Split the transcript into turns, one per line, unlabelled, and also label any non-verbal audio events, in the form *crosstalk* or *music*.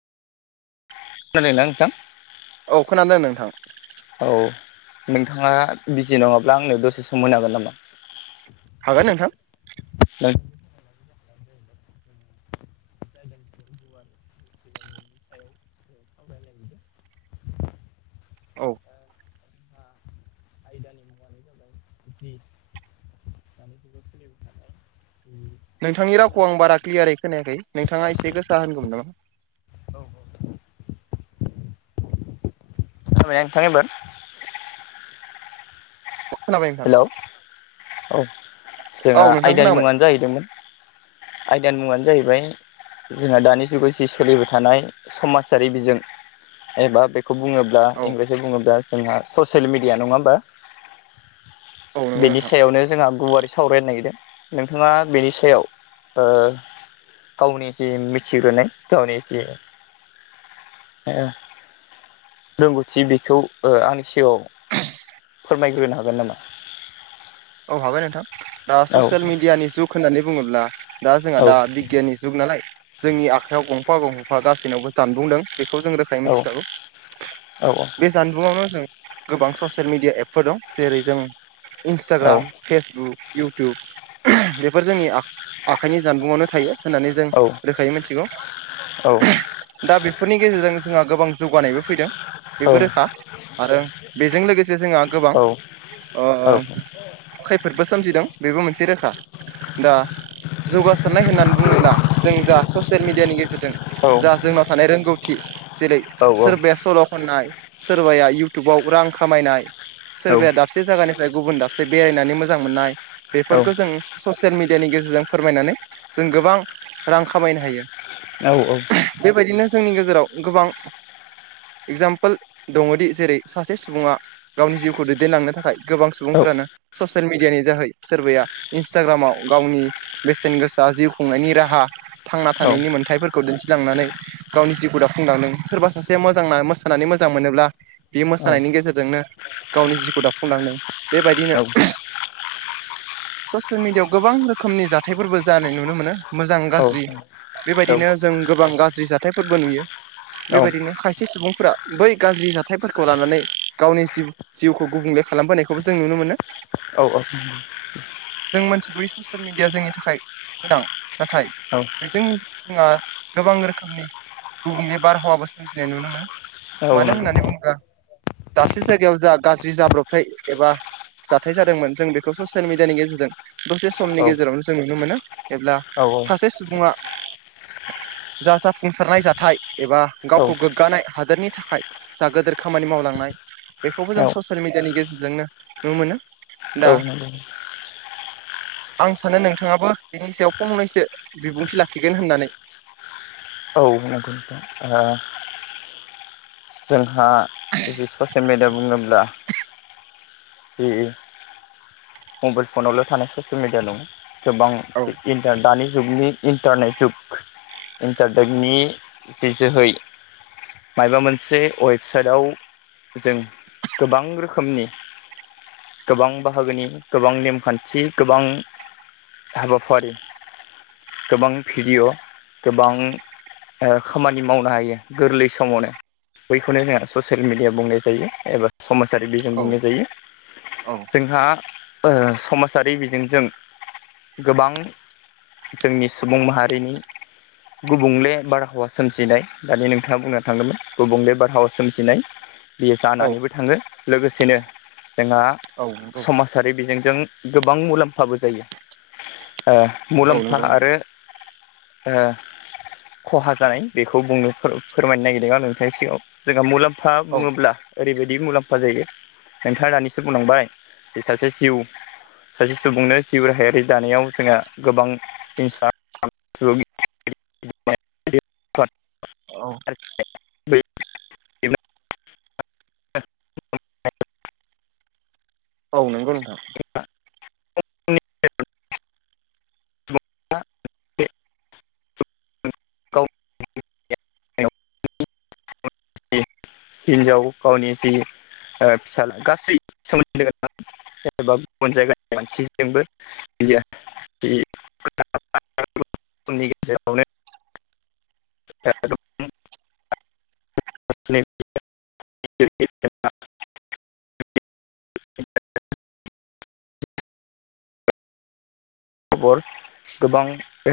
खोनाय ना नोंथां?
औ खोनादों नोंथां।
औ नोंथाङा बिजि नङाब्ला आंनो दसे सम होनो हागोन नामा? *inaudible*
हागोन नोंथां।
*inaudible*
औ।
आयदानि मुङानो जाबाय *unintelligible*
नोंथांनि रावखौ आं बारा क्लियारै खोनायाखै नोंथाङा एसे गोसा होनगौमोन नामा?
औ औ औ। *unintelligible*
खोनाबाय नोंथां
हेल' औ
औ
जोंहा
नोंथां
आयदानि
खोनाबाय
मुङानो जाहैदोंमोन। आयदानि मुङानो जाहैबाय जोंहा दानि जुगाव जि सोलिबाय थानाय समाजारि बिजों एबा बेखौ बुङोब्ला
औ
इंराजआव बुङोब्ला जोंहा ससियेल मिडिया नङा होमबा?
औ नंगौ
बेनि
नोंथां
सायावनो जोंहा गुवारै सावरायनो नागिरदों नोंथाङा बेनि सायाव गावनि एसे मिथिग्रोनाय गावनि एसे ए रोंगौथि बेखौ आंनि सिगाङाव फोरमायग्रोनो हागोन नामा?
औ हाबाय नोंथां दा
औ
ससियेल मिडियानि जुग होननानै बुङोब्ला दा जोंहा
औ
दा बिगियाननि जुग नालाय जोंनि। आखायाव गंफा गंफफा गासैनावबो जानबुंदों बेखौ जों रोखायै
औ
मिथिखागौ
जोंहा
बे जानबुंयावनो जों गोबां ससियेल मिडिया एप फोर दं जेरै जों इन्सटाग्राम फेसबुक इउटुब बेफोर जोंनि आखाइनि जानबुंयावनो थायो। होननानै जों रोखायै मिथिगौ। दा बेफोरनि गेजेरजों जोंहा गोबां जौगानायबो फैदों। बेबो रोखा। आरो बेजों लोगोसे जोंहा गोबां ओ खैफोदबो सोमजिदों बेबो मोनसे रोखा। दा जौगासारनाय होननानै बुङोब्ला जों जा ससेल मिडियानि गेजेरजों जा जोंनाव थानाय रोंगौथि जेरै सोरबाया सल' खननाय, सोरबाया इउटुबाव रां खामायनाय, सोरबाया दा बसे जायगानिफ्राय गुबुन दाबसे बेरायनानै मोजां मोननाय बेफोरखौ जों ससेल मिडियानि गेजेरजों फोरमायनानै जों गोबां रां खामायनो हायो।
औ, औ
बेबायदिनो जोंनि गेजेराव गोबां एगजामपोल दङदि जेरै सासे सुबुङा गावनि जिउखौ दैदेनलांनो थाखाय गोबां सुबुंफ्रानो ससियेल मिडियानि जोहै सोरबाया इन्सटाग्रामाव गावनि बेसेन गोसा जिउ खुंनायनि राहा थांना थानायनि मोन्थायफोरखौ दिन्थिलांनानै गावनि जिउखौ दाफुंलांदों। सोरबा सासेया मोजांना मोसानानै मोजां मोनोब्ला बे मोसानायनि गेजेरजोंनो गावनि जिउखौ दाफुंलांदों। बेबायदि ससियेल मिडियाआव गोबां रोखोमनि जाथायफोरबो जानाय नुनो मोनो। मोजां गाज्रि बेबायदिनो जों गोबां गाज्रि जाथायफोरबो नुयो। बेबायदिनो खायसे सुबुंफोरा बै गाज्रि जाथायफोरखौ लानानै गावनि जिउ जिउखौ गुबुंले खालामबोनायखौबो जों नुनो मोनो।
औ, औ
जों मिथिबै ससियेल मिडिया जोंनि थाखाय गोनां। नाथाय
औ
जों जोंहा गोबां रोखोमनि गुबुंले बारहावाबो सोमजिनाय नुनो मोनो। मानो होननानै बुङोब्ला दाबसे जायगायाव जा गाज्रि जाब्रबथाय एबा जाथाय जादोंमोन जों बेखौ ससेल मिडियानि गेजेरजों दसे समनि गेजेरावनो जों नुनो मोनो। एब्ला सासे सुबुङा जा जाफुंसारनाय जाथाय एबा गावखौ गोग्गानाय हादोरनि थाखाय जा गोदोर खामानि मावलांनाय बेखौबो जों सस सेल मिडियानि गेजेरजोंनो नु मोनो। दा आं सानो नोंथाङाबो बिनि सायाव फंनैसो बिबुंथि लाखिगोन होननानै।
औ नंगौ नंगौ ओ जोंहा जि ससेल मेडया बुङोब्ला जि मबाइल फनावल' थानाय ससेयेल मिडिया नङा। गोबां
औ
इनटा दानि जुगनि इन्टारनेट जुग इन्टारटेटनि जोहै माइबा मोन से वेबसाइटआव जों गोबां रोखोमनि गोबां बाहागोनि गोबां नेमखान्थि गोबां हाबाफारि गोबां भिडिय' गोबां ओ खामानि मावनो हायो गोरलै समावनो। बैखौनो जोंहा ससेल मिडिया बुंनाय जायो एबा समाजारि बिजों
औ
बुंनाय जायो।
औ
जोंहा ओ समासारि बिजोंजों गोबां जोंनि सुबुं माहारिनि गुबुंले बारहावा सोमजिनाय दानि नोंथाङा बुंना थांदोंमोन। गुबुंले बारहाव सोमजिनाय बियो
औ
जानानैबो थाङो। लोगोसेनो जोंहा
औ नंगौ
समाजारि बिजोंजों गोबां मुलाम्फाबो जायो। ओ
औ
मुलाम्फा
नंगौ नोंथां
आरो ओ खहा जानाय बेखौ बुंनो फो फोरमायनो नागिरदों आङो *unintelligible* सिगाङाव जोंहा मुलाम्फा
औ
बुङोब्ला ओरैबायदि मुलाम्फा जायो नोंथाङा दानिसो बुंलांबाय जे सासे जिउ सासे सुबुंनो जिउ राहायारि जानायाव जोंहा गोबां इन्सा *unintelligible*
औ।
*inaudible* *inaudible*
औ नोंगौ नोंथां।
*unintelligible* औ हिनजाव गावनि जि फिसाला गासै *unintelligible* जेनबा गुबुन जायगानि मानसिजोंबो बियो जि। *unintelligible* *unintelligible* खबर गोबां।